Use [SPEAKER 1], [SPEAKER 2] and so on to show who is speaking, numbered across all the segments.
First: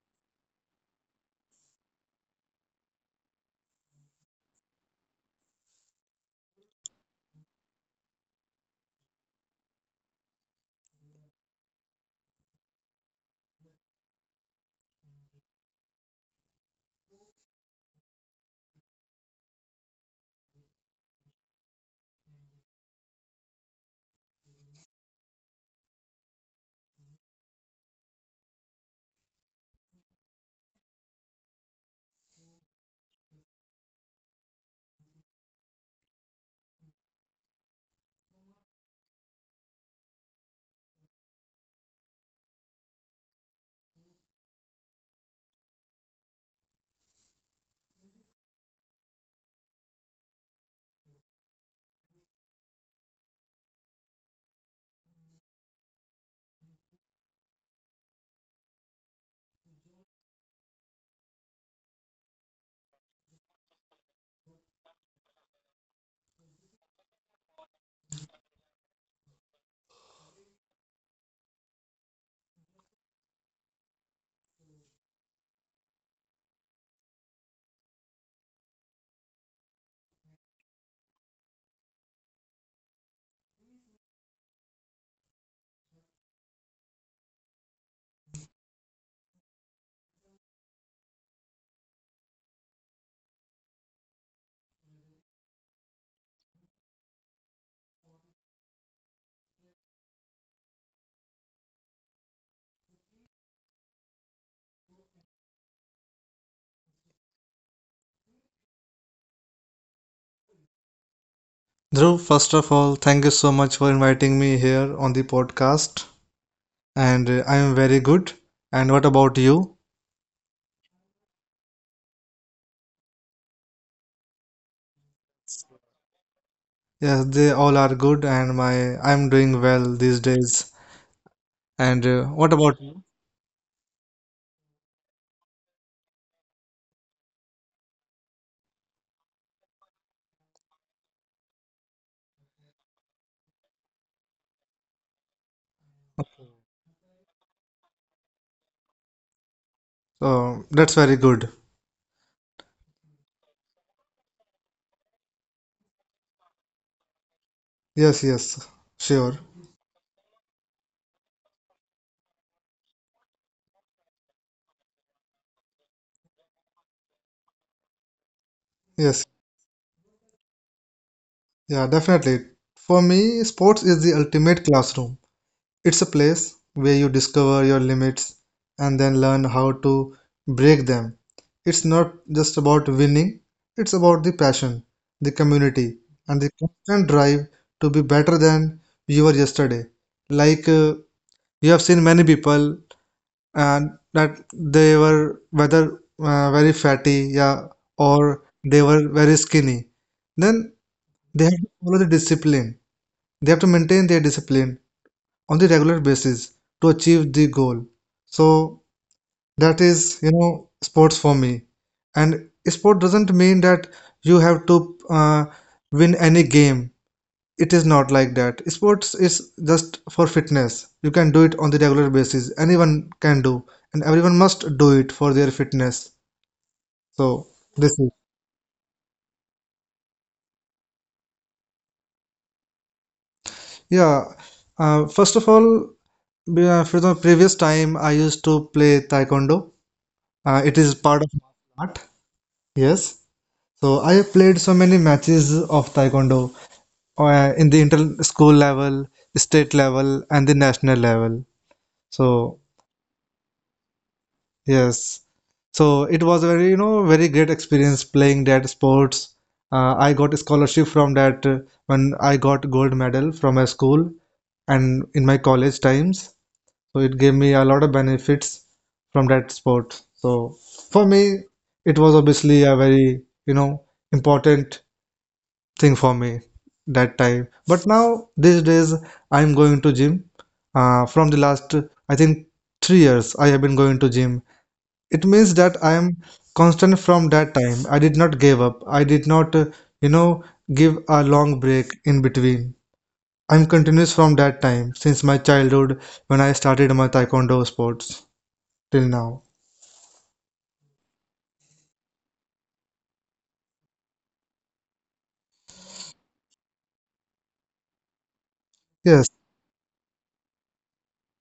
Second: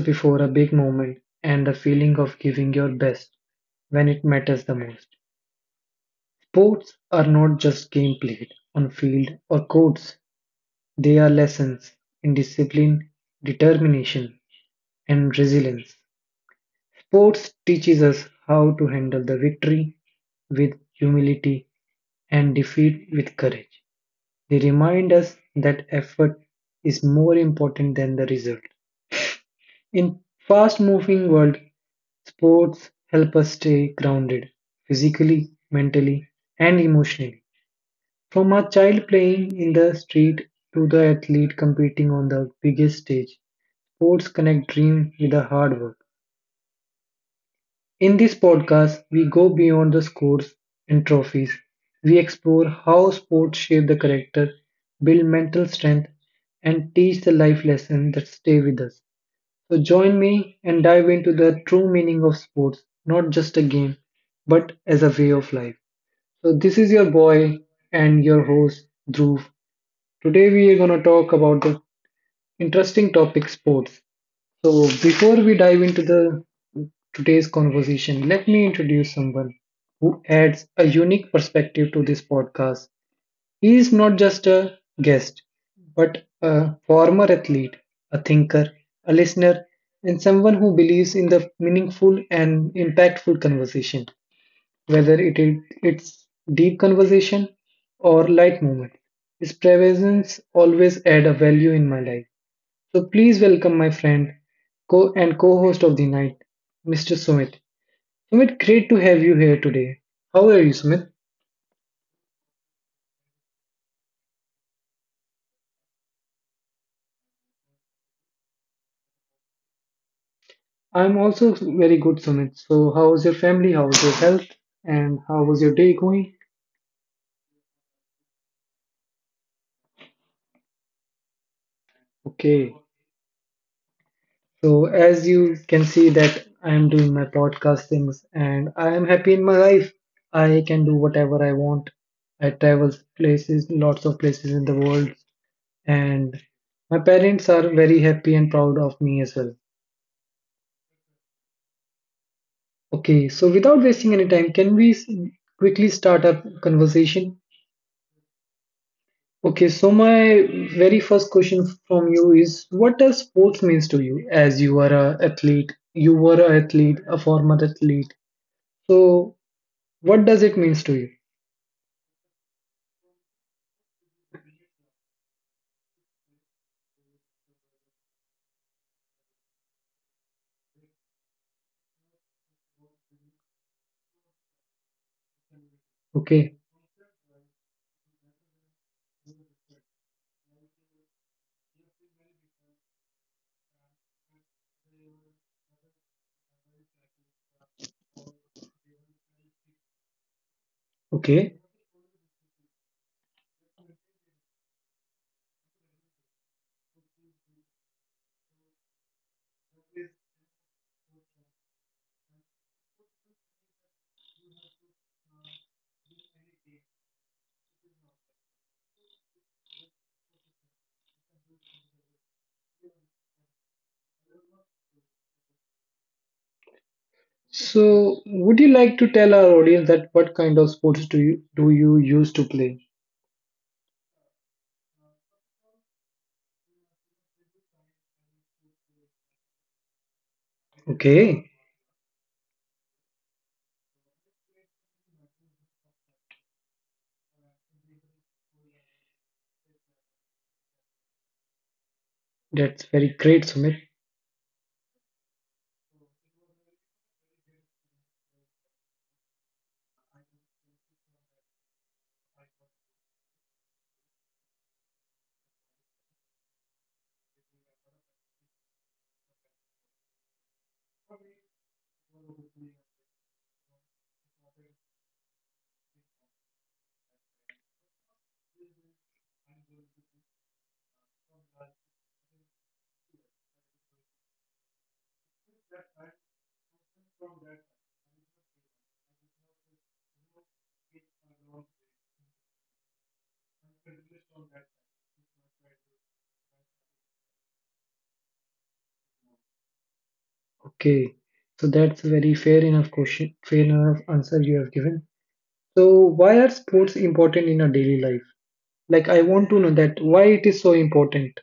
[SPEAKER 1] before a big moment, and the feeling of giving your best when it matters the most. Sports are not just game played on field or courts, they are lessons in discipline, determination, and resilience. Sports teaches us how to handle the victory with humility and defeat with courage. They remind us that effort is more important than the result. In fast-moving world, sports help us stay grounded physically, mentally, and emotionally. From a child playing in the street to the athlete competing on the biggest stage, sports connect dream with the hard work. In this podcast, we go beyond the scores and trophies. We explore how sports shape the character, build mental strength, and teach the life lessons that stay with us. So join me and dive into the true meaning of sports, not just a game, but as a way of life. So this is your boy and your host Dhruv. Today we are going to talk about the interesting topic sports. So before we dive into the today's conversation, let me introduce someone who adds a unique perspective to this podcast. He is not just a guest, but a former athlete, a thinker, a listener, and someone who believes in the meaningful and impactful conversation, whether it's deep conversation or light moment. His presence always add a value in my life. So please welcome my friend, co and co-host of the night, Mr. Sumit. Sumit, great to have you here today. How are you, Sumit?
[SPEAKER 2] Dhruv, first of all, thank you so much for inviting me here on the podcast. And I am very good. And what about you?
[SPEAKER 1] I'm also very good, Sumit. So, how was your family? How was your health? And how was your day going?
[SPEAKER 2] Yes, they all are good, and my I'm doing well these days. And what
[SPEAKER 1] Okay.
[SPEAKER 2] about you?
[SPEAKER 1] So, as you can see that I am doing my podcast things and I am happy in my life. I can do whatever I want. I travel places, lots of places in the world, and my parents are very happy and proud of me as well.
[SPEAKER 2] That's very good.
[SPEAKER 1] Okay, so without wasting any time, quickly start our conversation?
[SPEAKER 2] Yes, yes, sure.
[SPEAKER 1] Okay, so my very first question from you is what does sports means to you as you are a athlete? You were a athlete, a former athlete.
[SPEAKER 2] Yes.
[SPEAKER 1] So what does it means to you?
[SPEAKER 2] Yeah, definitely. For me, sports is the ultimate classroom. It's a place where you discover your limits and then learn how to break them. It's not just about winning, it's about the passion, the community, and the
[SPEAKER 1] Okay.
[SPEAKER 2] constant drive to be better than you were yesterday. Like uh, you have seen many people and that they were whether very fatty, yeah, or they were very skinny. Then they
[SPEAKER 1] Okay.
[SPEAKER 2] have to follow the discipline, they have to maintain their discipline on the regular basis to achieve the goal. So that is, you know, sports for me. And sport doesn't mean that you have to win any game. It is not like that. Sports is just for fitness. You can do it on the regular basis. Anyone can do, and everyone must do it for their fitness. So this is
[SPEAKER 1] So would you like to tell our audience that what kind of sports do you used to play?
[SPEAKER 2] yeah. First of all, for the previous time, I used to play taekwondo. It is part of
[SPEAKER 1] Okay.
[SPEAKER 2] martial art. Yes. So I have played so many matches of taekwondo in the inter school level, state level, and the national level. So
[SPEAKER 1] That's very great, Sumit.
[SPEAKER 2] yes. So it was a very, you know, very great experience playing that sports. I got a scholarship from that, when I got gold medal from my school and in my college times. So it gave me a lot of benefits from that sport. So for me, it was obviously a very, you know, important thing for me that time. But now these days I'm going to gym. From the last, I think 3 years I have been going to gym. It means that I am constant from that time. I did not give up. I did not, you know, give a long break in between. I'm continuous from that time since my childhood when I started my taekwondo sports till now.
[SPEAKER 1] Okay. So that's a very fair enough question, fair enough answer you have given. So why are sports important in our daily life? Like I
[SPEAKER 2] Yes,
[SPEAKER 1] want to know that why it is so important.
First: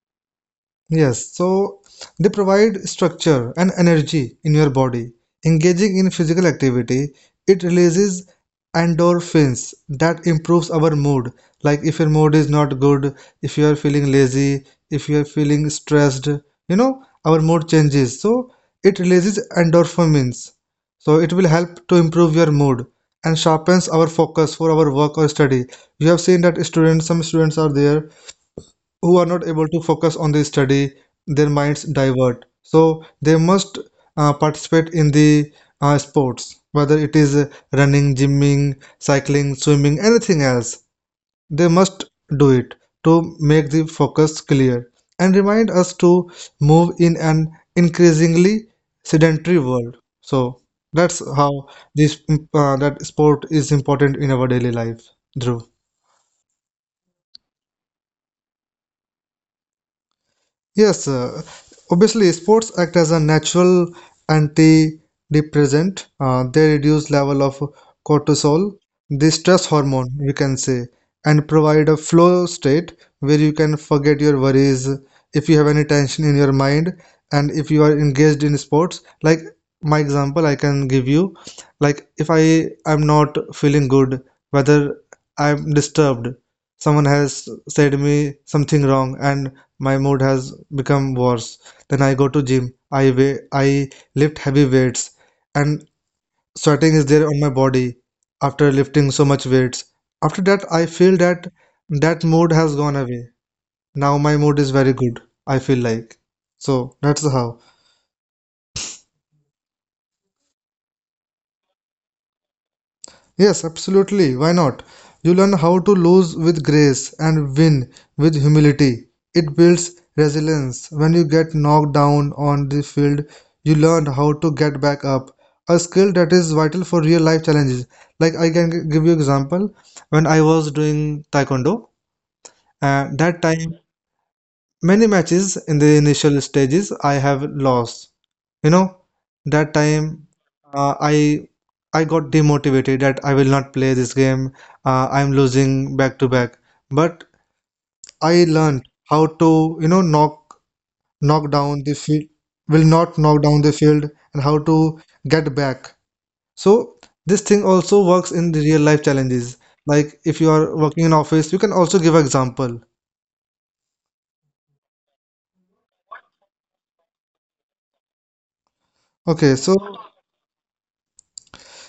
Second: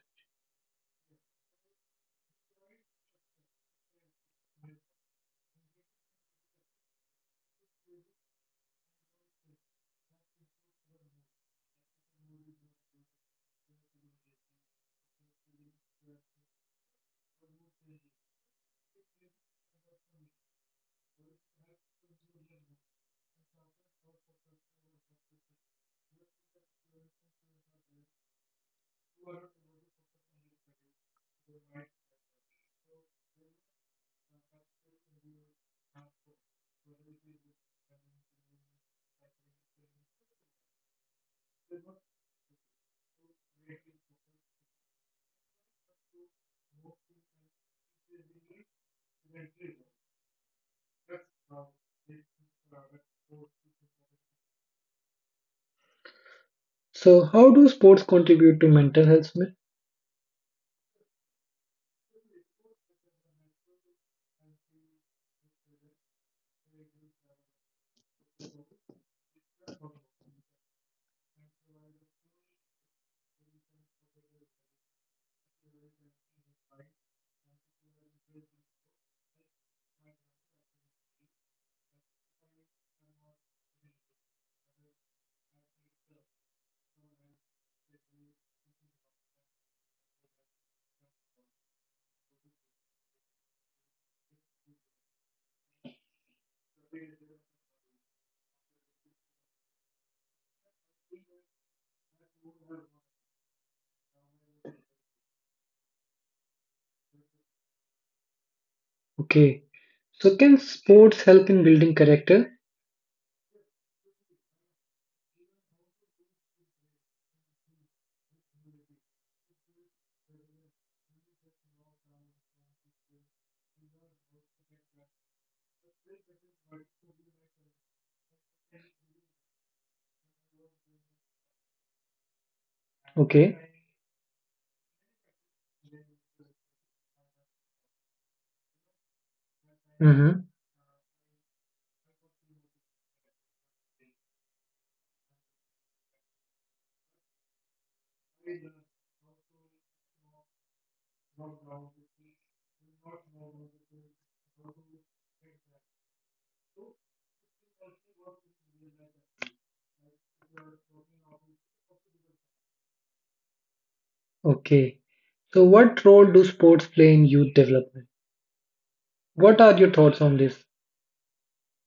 [SPEAKER 2] yes. So they provide structure and energy in your body. Engaging in physical activity, it releases endorphins that improves our mood. Like if your mood is not good, if you are feeling lazy, if you are feeling stressed, you know, our mood changes. So it releases endorphins. So it will help to improve your mood and sharpens our focus for our work or study. You have seen that students, some students are there who are not able to focus on the study, their minds divert. So they must participate in the sports, whether it is running, gymming, cycling, swimming, anything else. They must do it to make the focus clear and remind us to move in an increasingly sedentary world. So that's how this that sport is important in our daily life, Dhruv.
[SPEAKER 1] So how do sports contribute to mental health? Smith?
[SPEAKER 2] Yes, obviously, sports act as a natural antidepressant. They reduce level of cortisol, the stress hormone, you can say, and provide a flow state where you can forget your worries if you have any tension in your mind and if you are engaged in sports. Like my example, I can give you, like if I am not feeling good, whether I'm disturbed, someone has said me something wrong and my mood has become worse. Then I go to gym. I lift heavy weights, and sweating is there on my body after lifting so much weights. After that, I feel that that mood has gone away. Now my mood is very good. I feel like so. That's how.
[SPEAKER 1] Okay. So can sports help in building character?
[SPEAKER 2] Yes, absolutely. Why not? You learn how to lose with grace and win with humility. It builds resilience. When you get knocked down on the field, you learn how to get back up. A skill that is vital for real life challenges. Like I can give you example. When I was doing taekwondo, that
[SPEAKER 1] Okay.
[SPEAKER 2] time many matches in the initial stages I have lost, you know, that time,
[SPEAKER 1] Mm-hmm.
[SPEAKER 2] uh, i I got demotivated that I will not play this game. I'm losing back to back, but I learned how to, you know, knock down the field, will not knock down the field, and how to get back. So this thing also works in the real life challenges, like if you are working in office, you can also give example.
[SPEAKER 1] Okay. So what role do sports play in youth development?
[SPEAKER 2] Okay,
[SPEAKER 1] What
[SPEAKER 2] so
[SPEAKER 1] are your thoughts on this?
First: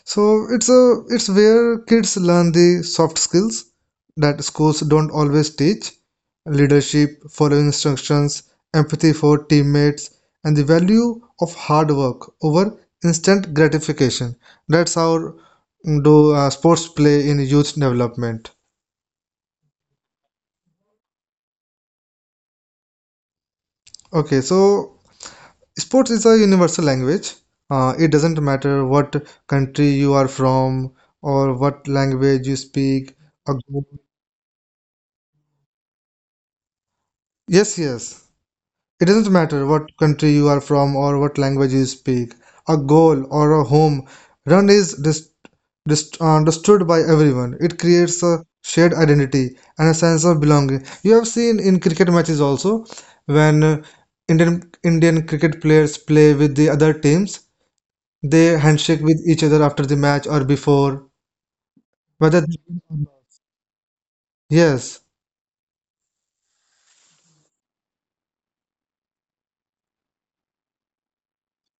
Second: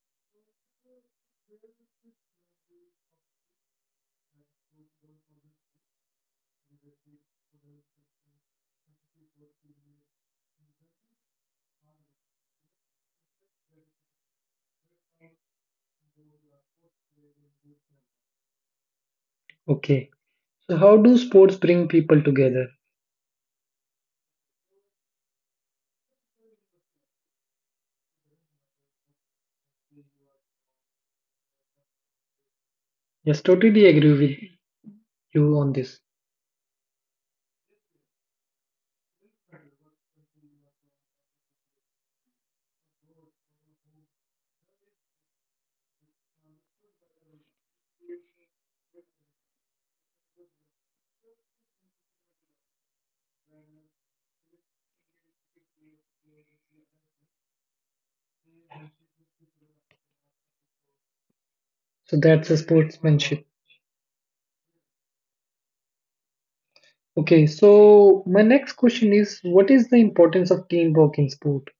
[SPEAKER 2] so it's a it's where kids learn the soft skills that schools don't always teach, leadership, following instructions, empathy for teammates, and the value of hard work over instant gratification. That's how do sports play in youth development.
[SPEAKER 1] Okay. So how do sports bring people together?
[SPEAKER 2] Okay, so sports is a universal language. It doesn't matter what country you are from or what language you speak.
[SPEAKER 1] Yes,
[SPEAKER 2] or-
[SPEAKER 1] totally agree with you on this.
[SPEAKER 2] Yes, yes. It doesn't matter what country you are from or what language you speak, a goal or a home run is understood by everyone. It creates a shared identity and a sense of belonging. You have seen in cricket matches also when Indian cricket players play with the other teams, they handshake with each other after the match or before.
[SPEAKER 1] So
[SPEAKER 2] Whether
[SPEAKER 1] that's a sportsmanship.
[SPEAKER 2] yes,
[SPEAKER 1] Okay, so my next question is what is the importance of teamwork in sport?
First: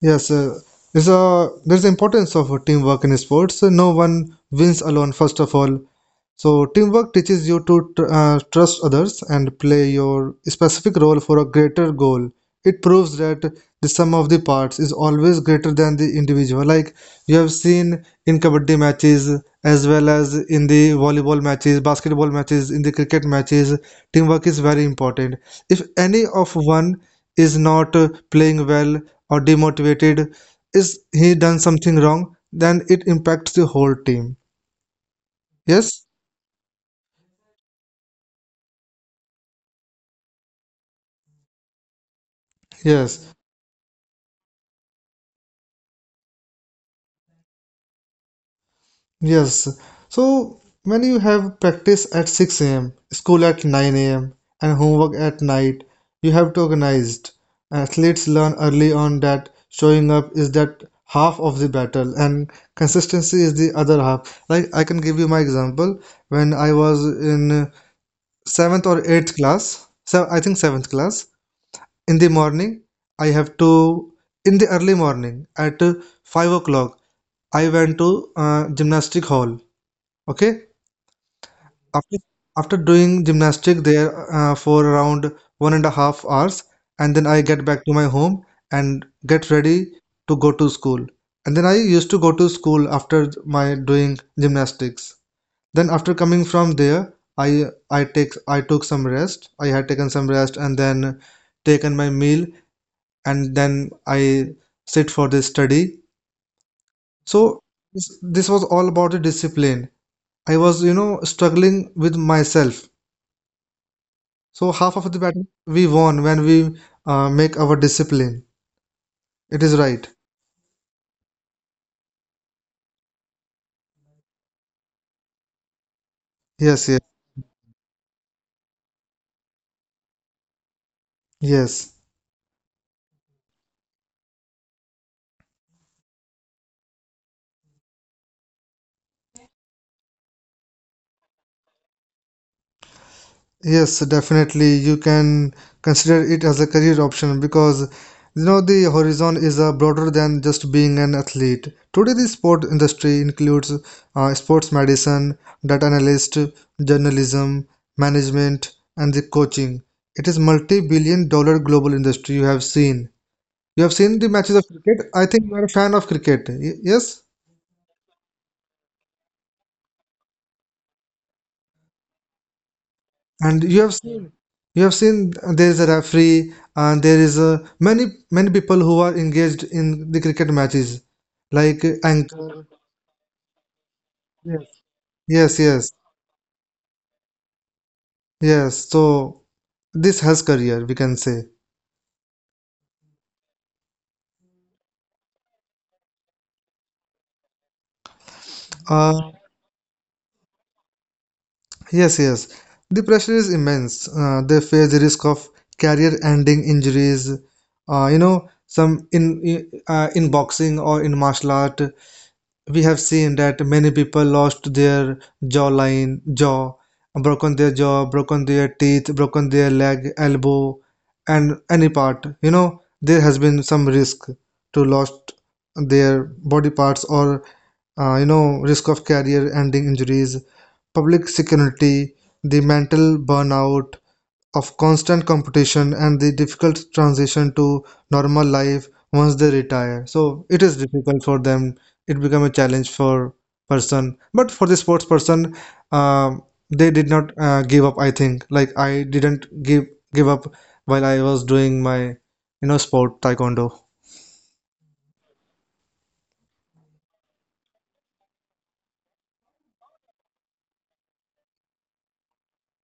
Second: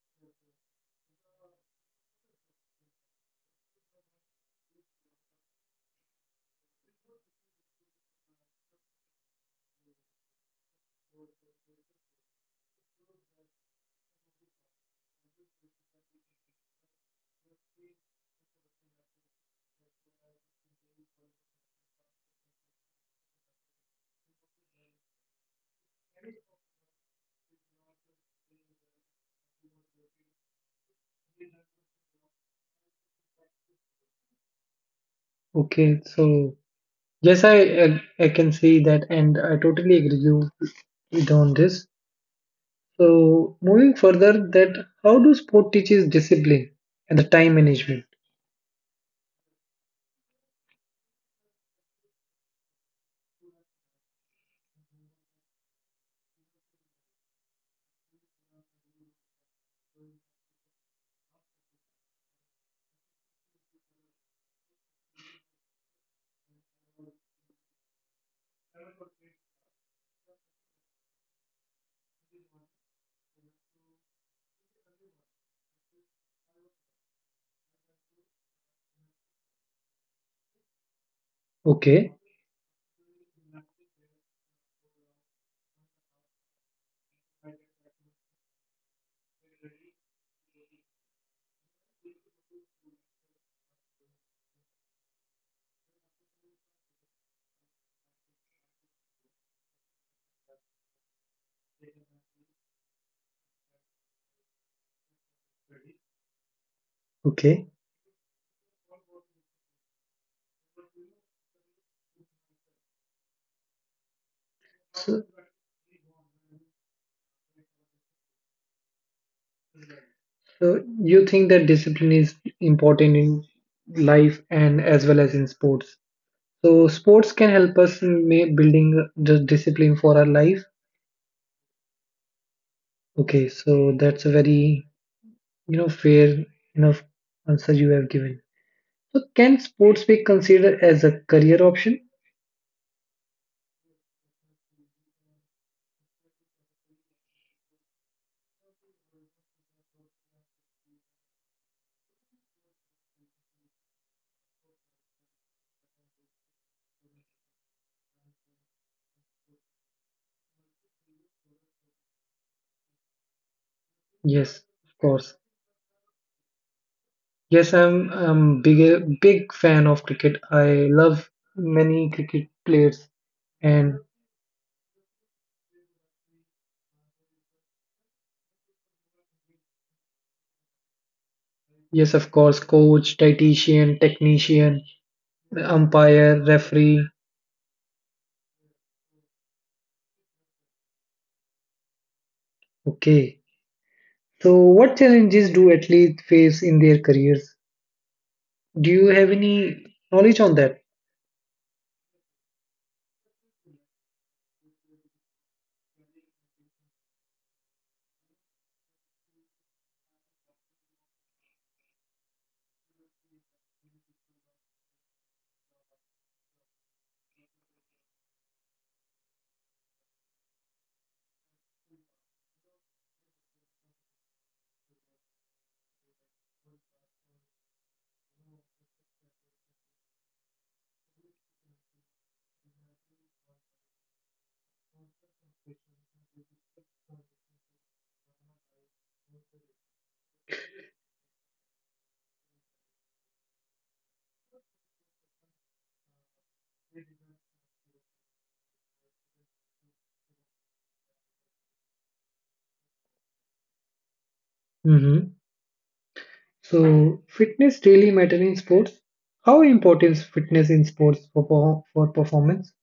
[SPEAKER 2] yes, there's a there's the importance of teamwork in sports. No one wins alone. First of all, so teamwork teaches you to trust others and play your specific role for a greater goal. It proves that the sum of the parts is always greater than the individual. Like you have seen in kabaddi matches, as well as in the volleyball matches, basketball matches, in the cricket matches, teamwork is very important. If any of one is not playing well or demotivated, is he done something wrong, then it impacts the whole team.
[SPEAKER 1] Okay,
[SPEAKER 2] Yes?
[SPEAKER 1] so Yes, I can see that, and I totally agree you with on this.
[SPEAKER 2] Yes.
[SPEAKER 1] So moving further, that how do sport teaches discipline and the time management?
[SPEAKER 2] Yes. So when you have practice at 6 a.m., school at 9 a.m., and homework at night, you have to organized. Athletes learn early on that showing up is that half of the battle and consistency is the other half. Like I can give you my example. When I was in seventh or eighth class, so I think seventh class, in the morning, I have to, in the early morning at 5 o'clock. I went to gymnastic hall. Okay, after
[SPEAKER 1] Okay,
[SPEAKER 2] after doing gymnastic there for around 1.5 hours, and then I get back to my home and get ready to go to school. And then I used to go to school after my doing gymnastics. Then after coming from there, I took some rest. I had taken some rest and then taken my meal, and then I sit for the study. So
[SPEAKER 1] okay.
[SPEAKER 2] this was all about the discipline. I was, you know, struggling with myself. So half of the
[SPEAKER 1] So
[SPEAKER 2] battle we won when we make our discipline. It is right.
[SPEAKER 1] so you think that discipline is important in life and as well as in sports. So
[SPEAKER 2] Yes, yes,
[SPEAKER 1] sports can help us in building the discipline for our life.
[SPEAKER 2] yes,
[SPEAKER 1] Okay, so that's a very you know fair enough answer you have given. So, can sports be considered as a career option?
[SPEAKER 2] yes. Definitely, you can consider it as a career option because you know the horizon is broader than just being an athlete. Today, the sport industry includes sports medicine, data analyst, journalism, management, and the coaching. It is multi-billion dollar global industry you have seen. You have seen the matches
[SPEAKER 1] Yes,
[SPEAKER 2] of
[SPEAKER 1] of
[SPEAKER 2] cricket. I
[SPEAKER 1] course.
[SPEAKER 2] think you are a fan of cricket. Yes?
[SPEAKER 1] Yes, I'm big fan of cricket. I love many cricket players,
[SPEAKER 2] And
[SPEAKER 1] and
[SPEAKER 2] you have seen there is a referee and there is a, many people who are engaged in the cricket matches, like
[SPEAKER 1] yes, of course,
[SPEAKER 2] anchor.
[SPEAKER 1] coach, dietitian, technician,
[SPEAKER 2] Yes, yes,
[SPEAKER 1] umpire, referee.
[SPEAKER 2] yes. So this has career, we can say.
[SPEAKER 1] Okay. So, what challenges do athletes face in their careers? Do you
[SPEAKER 2] Uh,
[SPEAKER 1] have any knowledge on that?
[SPEAKER 2] yes, yes. The pressure is immense. They face the risk of career-ending injuries. You know, some i- in boxing or in martial art, we have seen that many people lost their jaw, broken their jaw, broken their teeth, broken their leg, elbow, and any part. You know, there has been some risk to lost their body parts or, you know, risk of career ending injuries, public security, the mental burnout, of constant competition and the difficult transition to normal life once they retire, so it is difficult for them, it become a challenge for person, but for the sports person, um, they did not give up. I think like I didn't give up while I was doing my, you know, sport taekwondo.
[SPEAKER 1] Mm-hmm. So, fitness really matter in sports? How important is fitness in sports for performance?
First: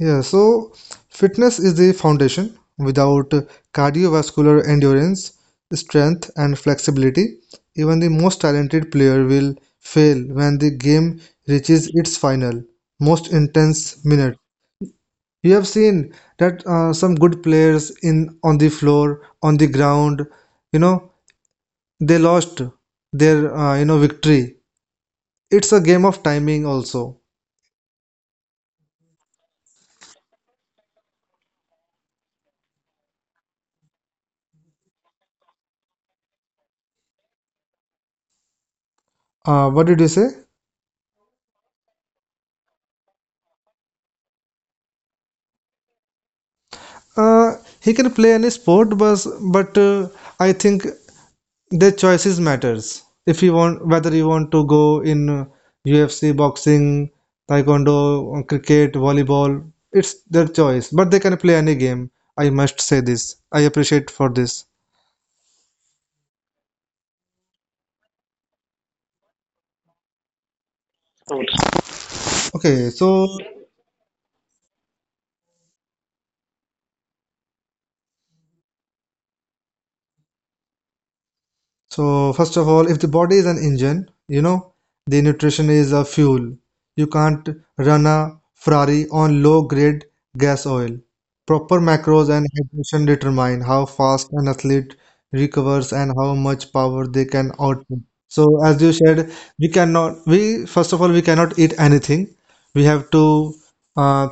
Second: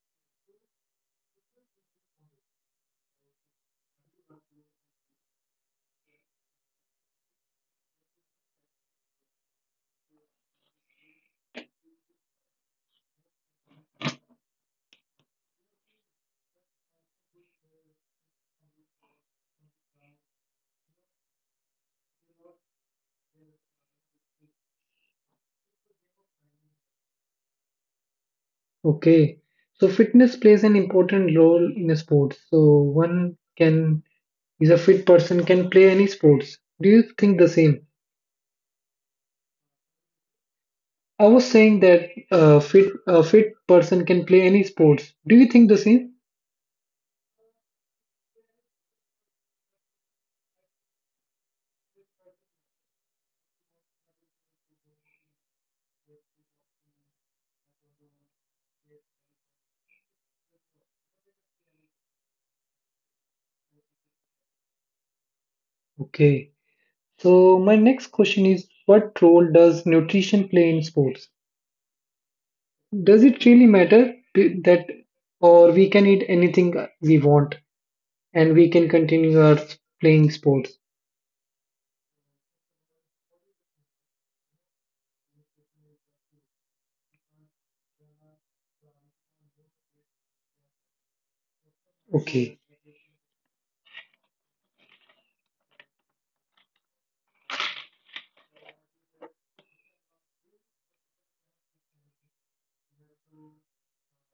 [SPEAKER 2] Yeah, so fitness is the foundation. Without cardiovascular endurance, strength, and flexibility, even the most talented player will fail when the game reaches its final, most intense minute. You have seen that some good players in on the floor, on the ground, you know, they lost their, you know, victory. It's a game of timing also.
[SPEAKER 1] Okay, so fitness plays an important role in a sport. So one can is a fit person can play any sports. Do you think the same?
[SPEAKER 2] What did you say?
[SPEAKER 1] I was saying that a fit person can play any sports. Do you think the same?
[SPEAKER 2] He can play any sport, but I think their choices matters. If you want, whether you want to go in UFC, boxing, taekwondo, cricket, volleyball, it's their choice. But they can play any game. I must say this. I appreciate for this.
[SPEAKER 1] Okay. So my next question is, what role does nutrition play in sports?
[SPEAKER 2] Okay,
[SPEAKER 1] Does
[SPEAKER 2] so
[SPEAKER 1] it really matter that, or we can eat anything we want and we can continue our playing sports?
[SPEAKER 2] so, first of all, if the body is an engine, you know, the nutrition is a fuel. You can't run a Ferrari on low-grade gas oil. Proper macros and
[SPEAKER 1] Okay.
[SPEAKER 2] hydration determine how fast an athlete recovers and how much power they can output. So, as you said, we cannot, we, first of all, we cannot eat anything. We have to uh,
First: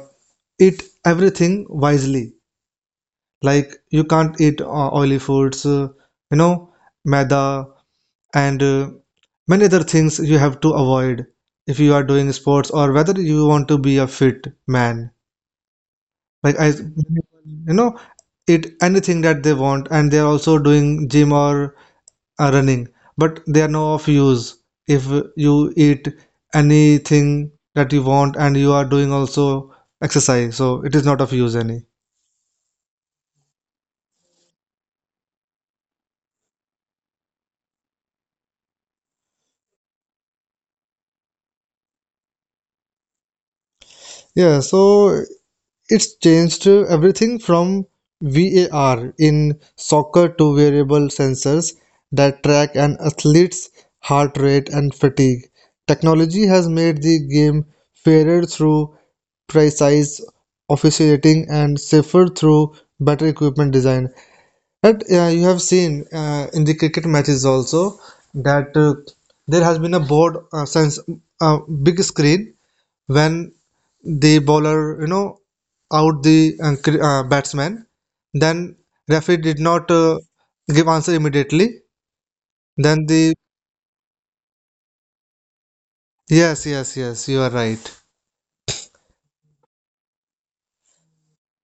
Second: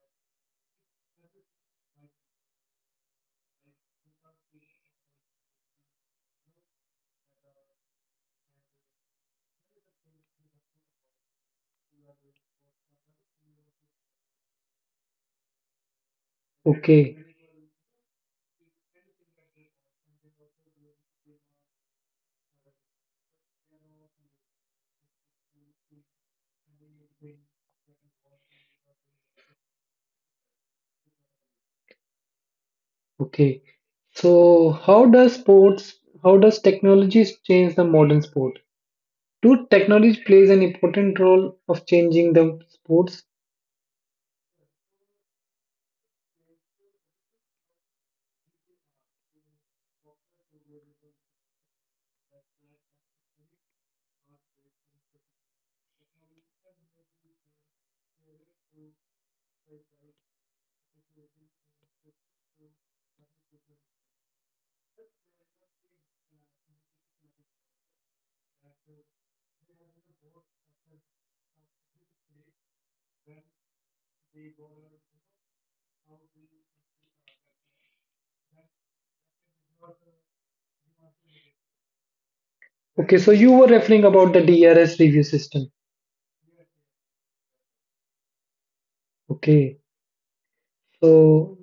[SPEAKER 2] eat everything wisely. Like, you can't eat oily foods, you know, maida and many other things you have to avoid if you are doing sports or whether you want to be a fit man like I,
[SPEAKER 1] Okay.
[SPEAKER 2] you know, eat anything that they want and they are also doing gym or running, but they are no of use if you eat anything that you want and you are doing also exercise, so it is not of use any.
[SPEAKER 1] Okay. So how does sports, how does technologies change the modern sport? Do technology plays an important role of changing the sports?
[SPEAKER 2] Yeah, so it's changed everything from VAR in soccer to wearable sensors that track an athlete's heart rate and fatigue. Technology has made the game fairer through precise officiating and safer through better equipment design. But you have seen in the cricket matches also that there has been a board since a big screen, when the bowler, you know, out the batsman, then referee did not give answer immediately, then
[SPEAKER 1] Okay, so
[SPEAKER 2] the,
[SPEAKER 1] you were referring about the DRS review system.
[SPEAKER 2] yes, yes, yes, you are right.
[SPEAKER 1] Okay. So,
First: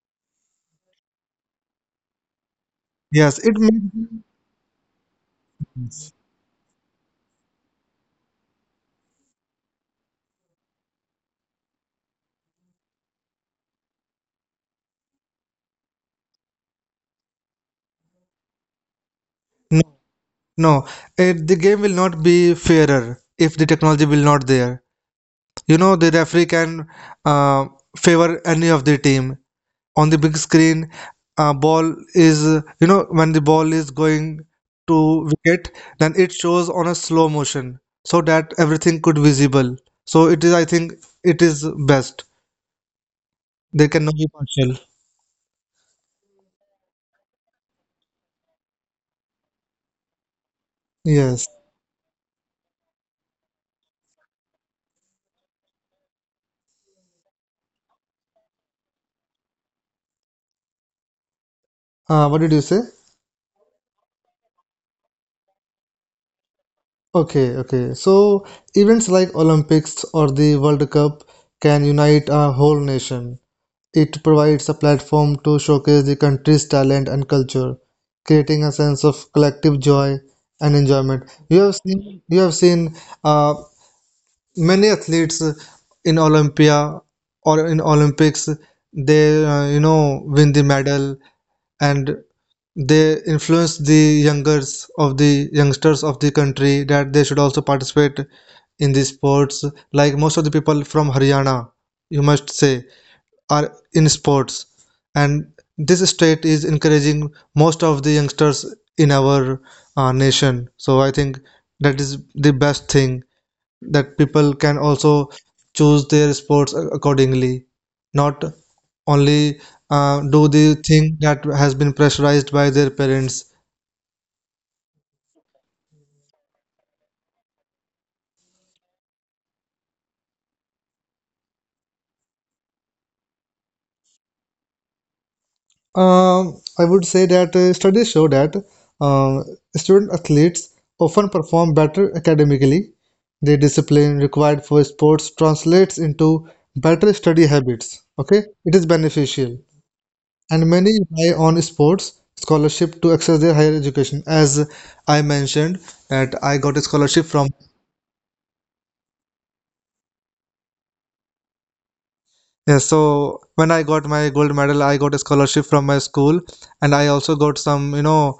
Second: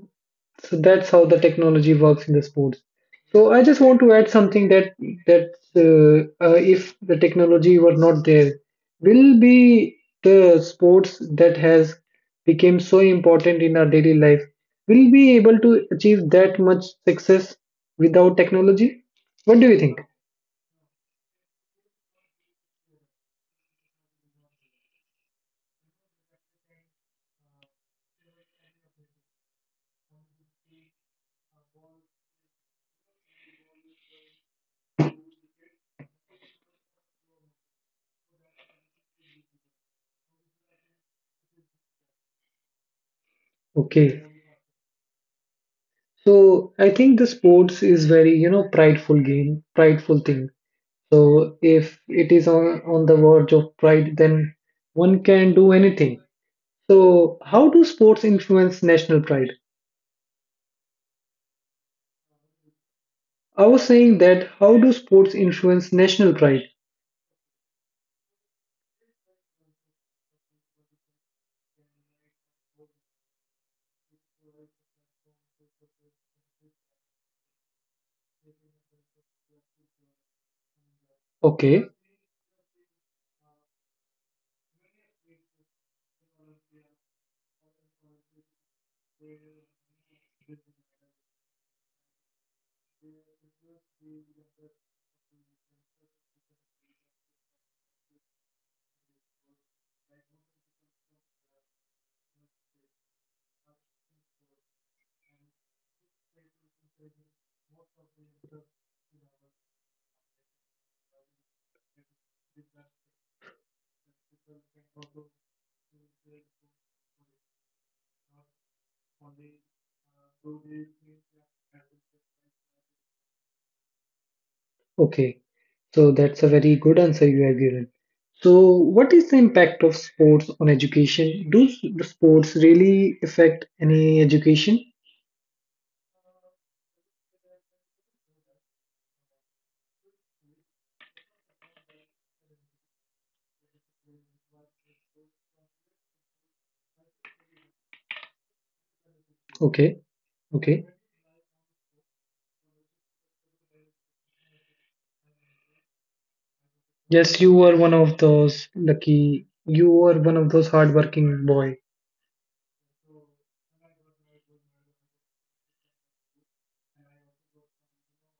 [SPEAKER 1] so that's how the technology works in the sports.
[SPEAKER 2] Yes,
[SPEAKER 1] So
[SPEAKER 2] it
[SPEAKER 1] I
[SPEAKER 2] may.
[SPEAKER 1] just want to add something that if the technology were not there, will be the sports that has become so important in our daily life. Will be able to achieve that much success without technology? What do you
[SPEAKER 2] No,
[SPEAKER 1] think?
[SPEAKER 2] no, it, the game will not be fairer if the technology will not there. You know the referee can uh, favor any of the team. On the big screen, ball is, you know, when the ball is going to wicket, then it shows on a slow motion, so that everything could visible. So it is, I think it is best, they cannot
[SPEAKER 1] Okay,
[SPEAKER 2] be partial.
[SPEAKER 1] so I think the sports is very you know prideful game, prideful thing.
[SPEAKER 2] Yes.
[SPEAKER 1] So if it is on the verge of pride, then one can do anything. So how do sports influence national pride?
[SPEAKER 2] What did you say?
[SPEAKER 1] I was saying that how do sports influence national pride?
[SPEAKER 2] Okay, okay, so events like Olympics or the World Cup can unite a whole nation. It provides a platform to showcase the country's talent and culture, creating a sense of collective joy and enjoyment.
[SPEAKER 1] Okay,
[SPEAKER 2] You have seen uh, many athletes in Olympia or in Olympics. They, you know, win the medal and they influence the youngers of the youngsters of the country that they should also participate in the sports. Like most of the people from Haryana, you must say, are in sports, and this state is encouraging most of the youngsters in our nation. So I think that is the best thing, that people can also choose their sports accordingly, not only do the thing that has been pressurized by their parents.
[SPEAKER 1] okay. So that's a very good answer you have given. So what is the impact of sports on education? The sports really affect any education?
[SPEAKER 2] I would say that studies show that um, student athletes often perform better academically. The discipline required for sports translates into better study habits. Okay, it is beneficial,
[SPEAKER 1] Okay,
[SPEAKER 2] and
[SPEAKER 1] okay.
[SPEAKER 2] many rely on sports scholarship to access their higher education. As I mentioned, that I got a scholarship
[SPEAKER 1] Yes,
[SPEAKER 2] from.
[SPEAKER 1] you were one of those lucky, you were one of those hardworking boy.
[SPEAKER 2] Yeah, so when I got my gold medal, I got a scholarship from my school, and I also got some, you know,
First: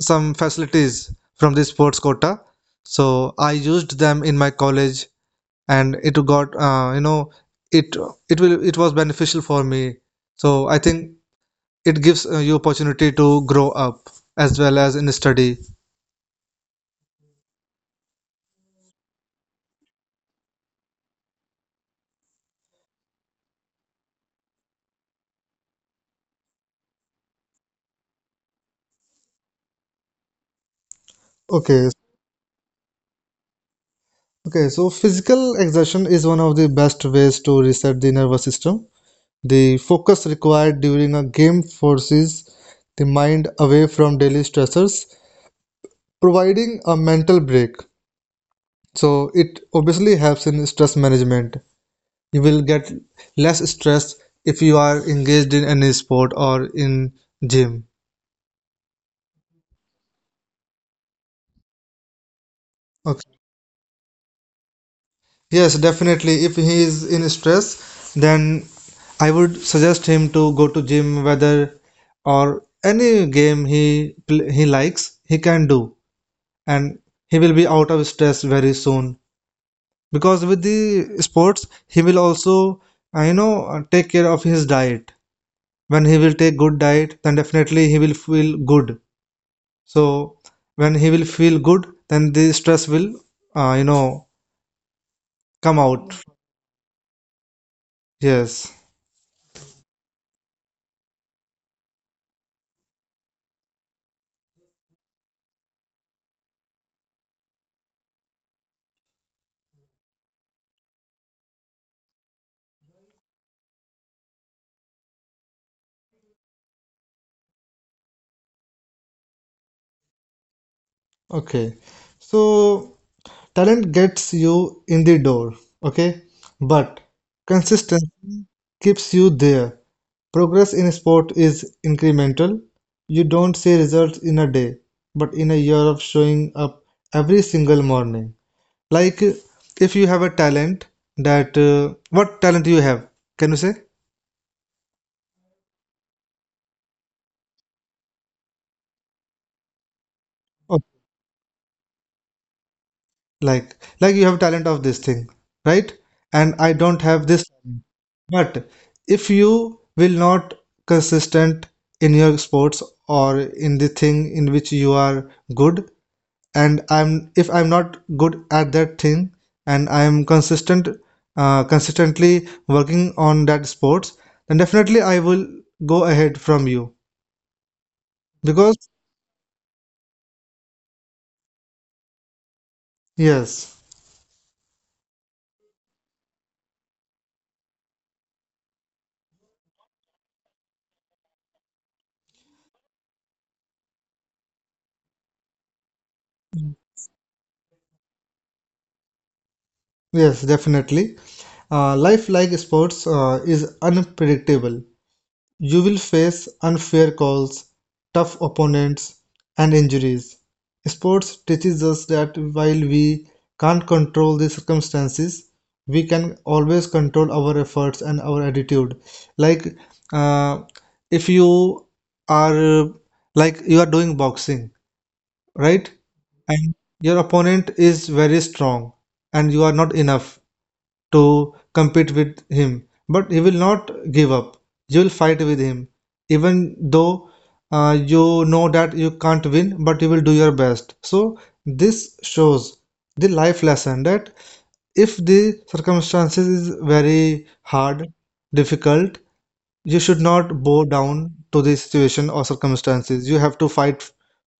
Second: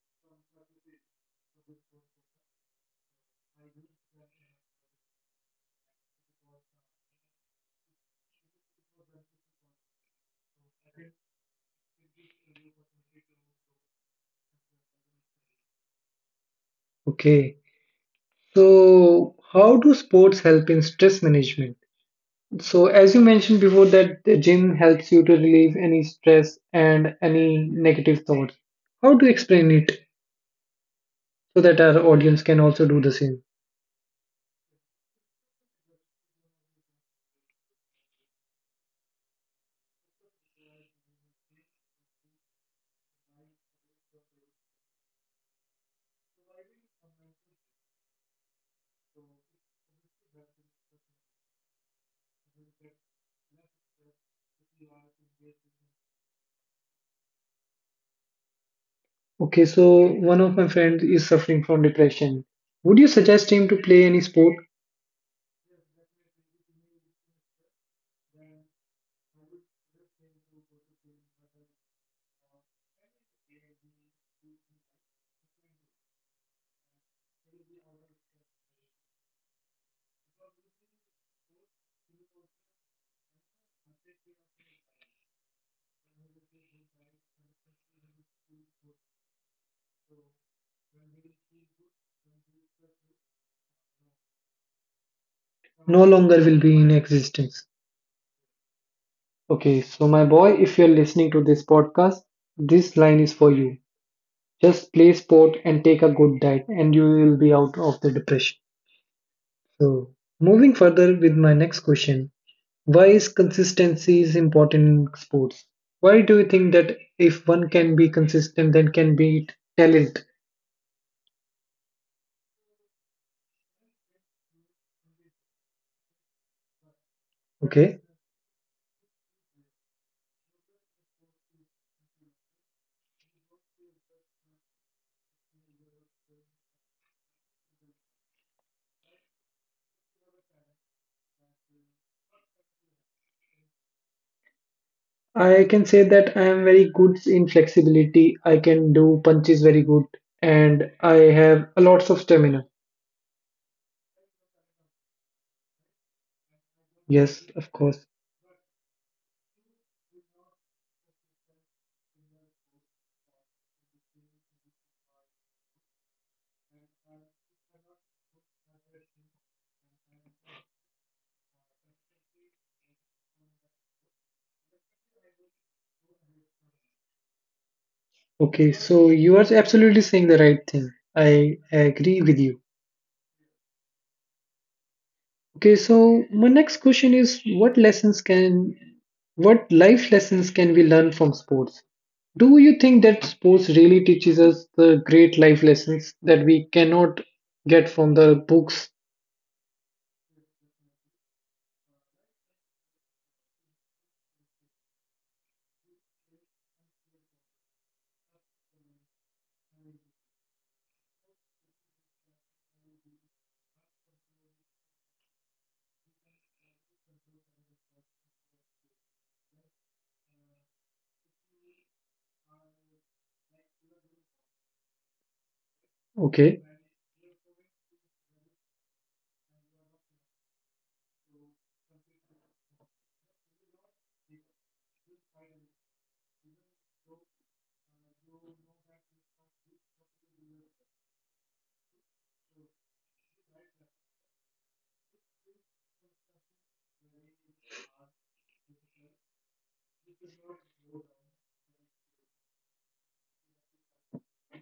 [SPEAKER 2] some facilities from this sports quota. So I used them in my college, and it got, you know, it it was beneficial for me. So I think it gives you opportunity to grow up as well as in study.
[SPEAKER 1] Okay. So, how do sports help in stress management? So, as you mentioned before, that the gym helps you to relieve any stress and any negative thoughts. How do you explain it so that
[SPEAKER 2] Okay,
[SPEAKER 1] our audience can also do the same?
[SPEAKER 2] okay. So physical exertion is one of the best ways to reset the nervous system. The focus required during a game forces the mind away from daily stressors, providing a mental break. So it obviously helps in stress management. You will get less stress if you are engaged in any sport or in gym.
[SPEAKER 1] Okay, so one of my friends is suffering from depression. Would you
[SPEAKER 2] Okay.
[SPEAKER 1] suggest him to play any sport?
[SPEAKER 2] Yes, definitely. If he is in stress, then I would suggest him to go to gym, whether or any game he he likes, he can do, and he will be out of stress very soon. Because with the sports, he will also, take care of his diet. When he will take good diet, then definitely he will feel good. So when he will feel good, then the stress will, uh, you know come
[SPEAKER 1] No
[SPEAKER 2] out.
[SPEAKER 1] longer will be in existence.
[SPEAKER 2] Yes.
[SPEAKER 1] Okay, so my boy, if you're listening to this podcast, this line is for you. Just play sport and take a good diet, and you will be out of the depression. So, moving further with my next question, why is consistency is important in sports? Why do you think that if one can be consistent, then can be talent?
[SPEAKER 2] Okay, so talent gets you in the door. Okay, but
[SPEAKER 1] Okay,
[SPEAKER 2] consistency keeps you there. Progress in sport is incremental. You don't see results in a day, but in a year of showing up every single morning. Like, if you have a talent, that what talent you have? Can you say?
[SPEAKER 1] I can say that I am very good in flexibility. I can do punches very good,
[SPEAKER 2] Oh,
[SPEAKER 1] and I have a lots of stamina.
[SPEAKER 2] like you have talent of this thing, right? And I don't have
[SPEAKER 1] Yes,
[SPEAKER 2] this
[SPEAKER 1] of
[SPEAKER 2] talent.
[SPEAKER 1] course.
[SPEAKER 2] But if you will not consistent in your sports or in the thing in which you are good, and I'm if I'm not good at that thing, and I'm consistent, consistently working on that sports, then definitely I will go ahead from you
[SPEAKER 1] Okay,
[SPEAKER 2] because,
[SPEAKER 1] so you are absolutely saying the right thing. I agree with you.
[SPEAKER 2] yes,
[SPEAKER 1] Okay, so my next question is what life lessons can we learn from sports? Do you think that sports really teaches us the great life lessons that we cannot get from the books?
[SPEAKER 2] yes, definitely. Life like sports is unpredictable. You will face unfair calls, tough opponents, and injuries. Sports teaches us that while we can't control the circumstances, we can always control our efforts and our attitude. Like, uh, if you are like you are doing boxing, right?
[SPEAKER 1] Okay,
[SPEAKER 2] And your opponent is very strong, and you are not enough to compete with him. But he will not give up. You will fight with him, even though you know that you can't win, but you will do your best. So this shows the life lesson that if the circumstances is very hard, difficult, you should not bow down to the situation or circumstances. You have to fight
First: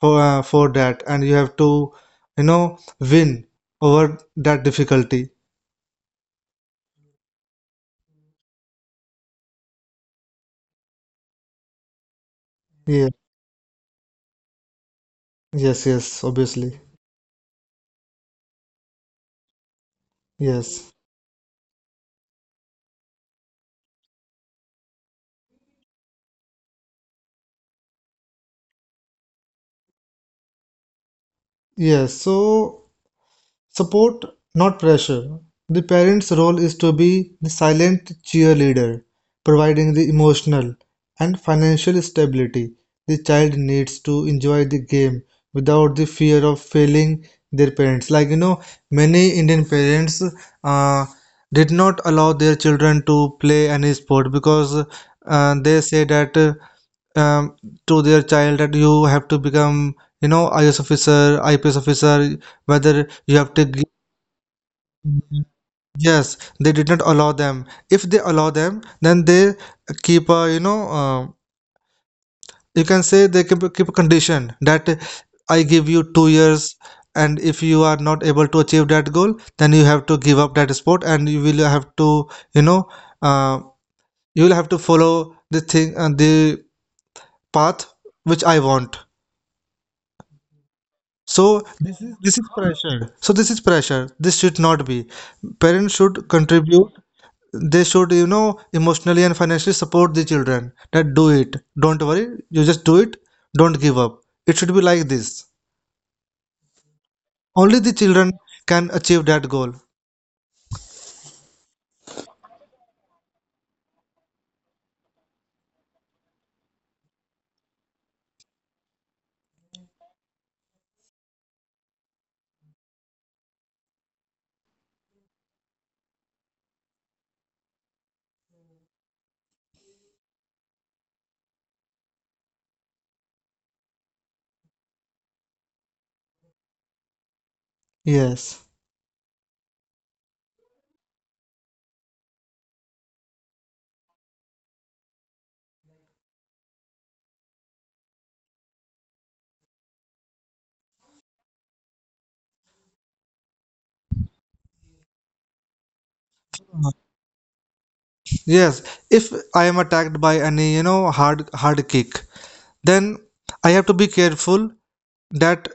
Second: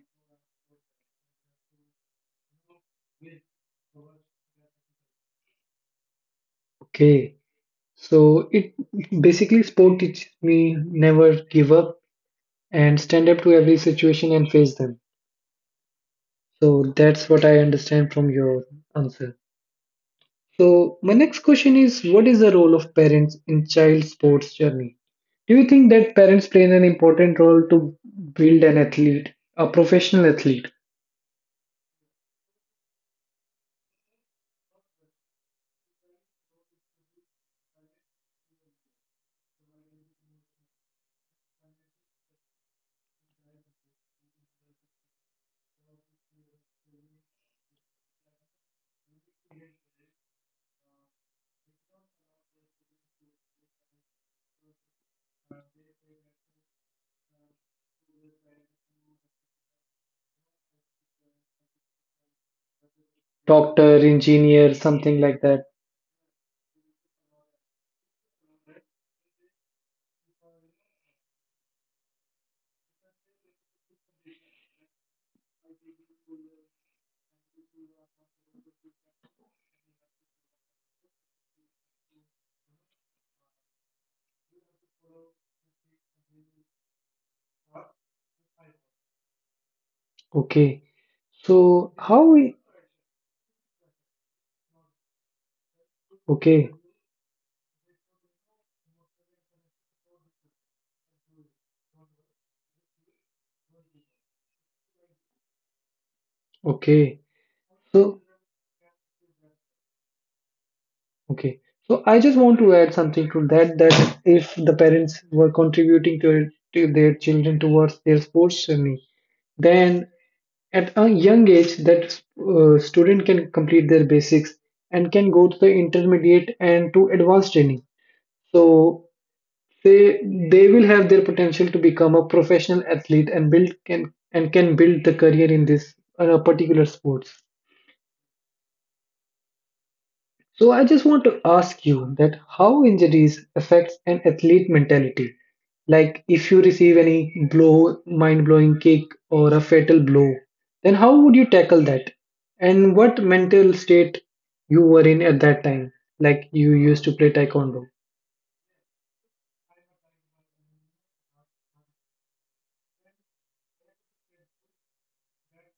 [SPEAKER 2] for that, and you have to, you know, win over that difficulty.
[SPEAKER 1] okay. So it basically sport teaches me never give up and
[SPEAKER 2] Yeah.
[SPEAKER 1] stand up to every situation and face them.
[SPEAKER 2] Yes. Yes. Obviously.
[SPEAKER 1] So that's what I understand from your answer.
[SPEAKER 2] Yes.
[SPEAKER 1] So my next question is, what is the role of parents in child sports journey? Do you think that parents play an important role to build an athlete, a professional athlete,
[SPEAKER 2] Yes. So support, not pressure, the parent's role is to be the silent cheerleader, providing the emotional and financial stability the child needs to enjoy the game without the fear of failing their parents. Like, you know, many Indian parents uh, did not allow their children to play any sport, because they say that um, to their child that you have to become, you know, IS officer, IPS officer, whether you have to.
[SPEAKER 1] doctor, engineer, something like that?
[SPEAKER 2] Yes, they did not allow them. If they allow them, then they keep a, you know, you can say they keep a condition that I give you 2 years, and if you are not able to achieve that goal, then you have to give up that sport, and you will have to, you know, uh, you will have to follow the thing and the path which I want.
[SPEAKER 1] Okay.
[SPEAKER 2] So
[SPEAKER 1] So how
[SPEAKER 2] this is
[SPEAKER 1] we
[SPEAKER 2] pressure. So this is pressure. This should not be. Parents should
[SPEAKER 1] okay,
[SPEAKER 2] contribute, they should, you know, emotionally and financially support the children that do it, don't worry, you just do it, don't give up. It should be like this.
[SPEAKER 1] okay.
[SPEAKER 2] Only the
[SPEAKER 1] So
[SPEAKER 2] children can achieve that goal.
[SPEAKER 1] okay. So I just want to add something to that if the parents were contributing to their children towards their sports journey, then at a young age that student can complete their basics and can go to the intermediate and to advanced training so they they will have their potential to become a professional athlete and build can and can build the career in this particular sports.
[SPEAKER 2] Yes,
[SPEAKER 1] So I just want to ask you that how injuries affects an athlete mentality. Like if you receive any blow, mind-blowing kick or a fatal blow, then how would you tackle that? And what mental state you were in at that time? Like you used to play taekwondo.
[SPEAKER 2] yes. If I am attacked by any, you know, hard kick, then I have to be careful that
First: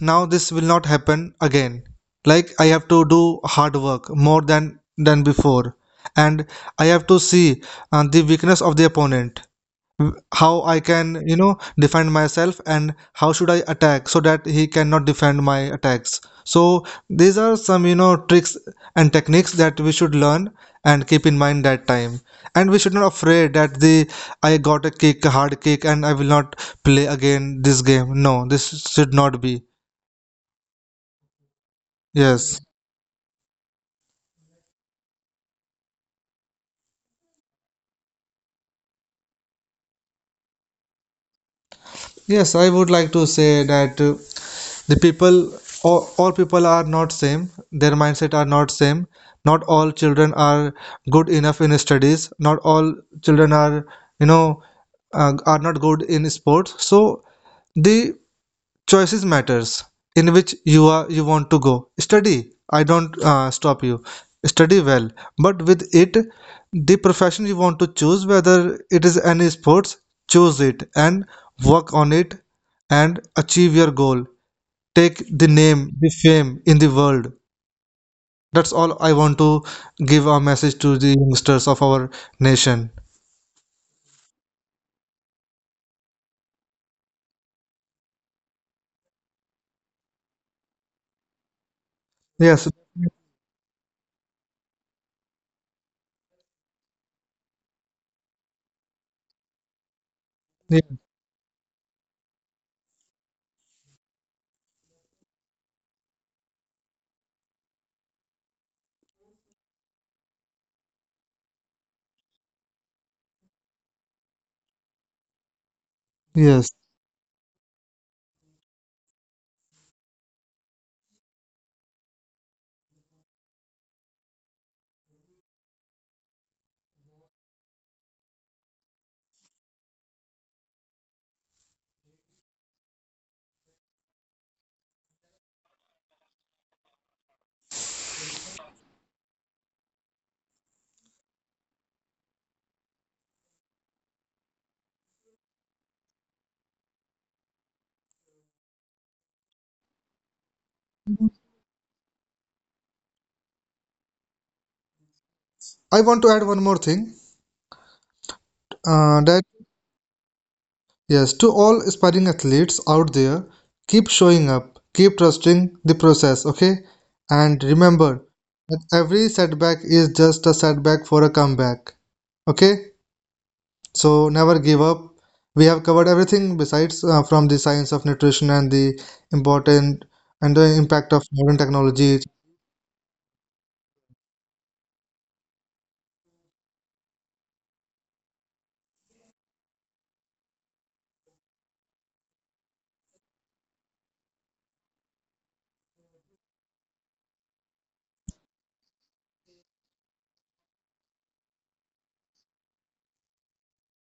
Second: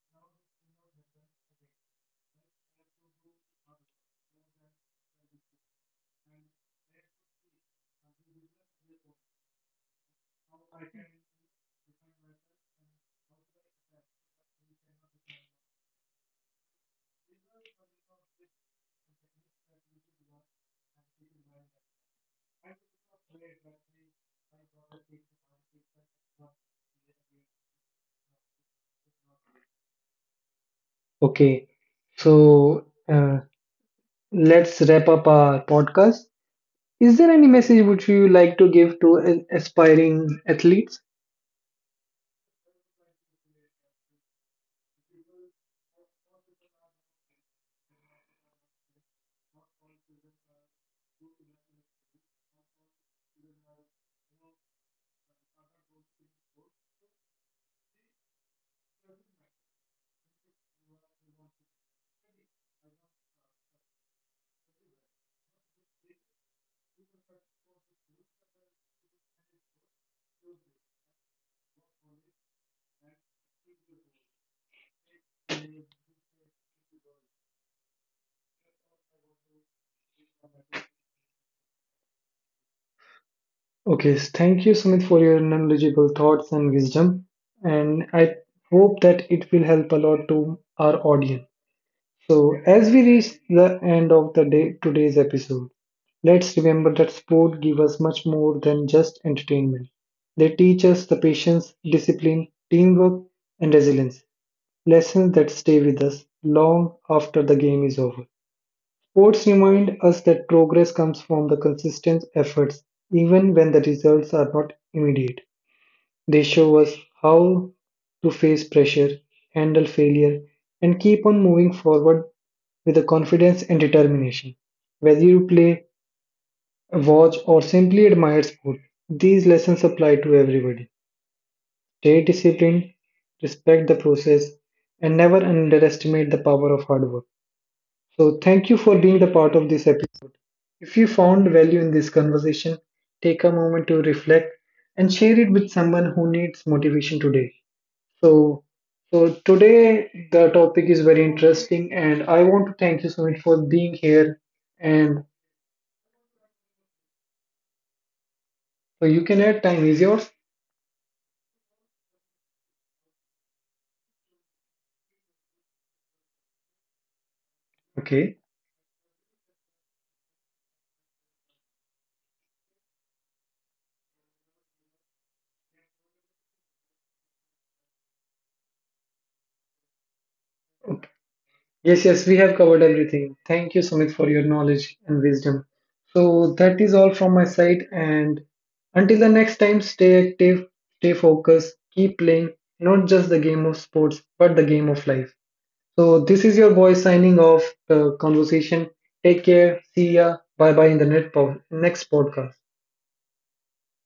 [SPEAKER 2] now this will not happen again. Like, I have to do hard work more than before, and I have to see the weakness of the opponent, how I can, you know, defend myself, and how should I attack so that he cannot defend my attacks. So these are some, you know, tricks and techniques that we should learn and keep in mind that time. And we should not afraid that the, I got a kick, a hard kick, and I will not play again this game. No, this should not be.
[SPEAKER 1] Okay.
[SPEAKER 2] Yes.
[SPEAKER 1] So uh, let's wrap up our podcast. Is there any message which you like to give to aspiring athletes?
[SPEAKER 2] Yes, I would like to say that, the people, all people are not same, their mindset are not same. Not all children are good enough in studies, not all children are, you know, are not good in sports. So the choices matters, in which you are you want to go study. I don't stop you, study well, but with it, the profession you want to choose, whether it is any sports, choose it and work on it and achieve your goal, take the name, the fame in the world. That's all I want to give a message to the youngsters of our nation.
[SPEAKER 1] Okay, thank you, Sumit, for your knowledgeable thoughts and wisdom. And I hope that it will help a lot to our audience. So,
[SPEAKER 2] Yes,
[SPEAKER 1] as we reach the end of today's episode, let's remember that sport give us much more than just entertainment. They teach
[SPEAKER 2] ye-
[SPEAKER 1] us the patience, discipline, teamwork, and resilience, lessons that stay with us long after the game is over. Sports remind us that progress comes from the consistent efforts, even when the results are not immediate. They
[SPEAKER 2] yes.
[SPEAKER 1] show us how to face pressure, handle failure, and keep on moving forward with the confidence and determination. Whether you play, watch, or simply admire sport, these lessons apply to everybody. Stay disciplined, respect the process, and never underestimate the power of hard work. So, thank you for being the part of this episode. If you found value in this conversation, take a moment to reflect and share it with someone who needs motivation today. So, so today the topic is very interesting, and I want to thank you, Sumit, for being here. And
[SPEAKER 2] I want to add one more thing.
[SPEAKER 1] so you
[SPEAKER 2] That
[SPEAKER 1] can add time is yours.
[SPEAKER 2] yes, to all aspiring athletes out there, keep showing up, keep trusting the process. Okay, and remember
[SPEAKER 1] Okay.
[SPEAKER 2] that every setback is just a setback for a comeback. Okay. So never give up. We have covered everything, besides from the science of nutrition and the important and the impact of modern
[SPEAKER 1] Yes,
[SPEAKER 2] technology.
[SPEAKER 1] yes, we have covered everything. Thank you, Sumit, for your knowledge and wisdom. So that is all from my side. And until the next time, stay active, stay focused, keep playing not just the game of sports, but the game of life. So this is your boy signing off the conversation. Take care. See ya. Bye bye in the next podcast.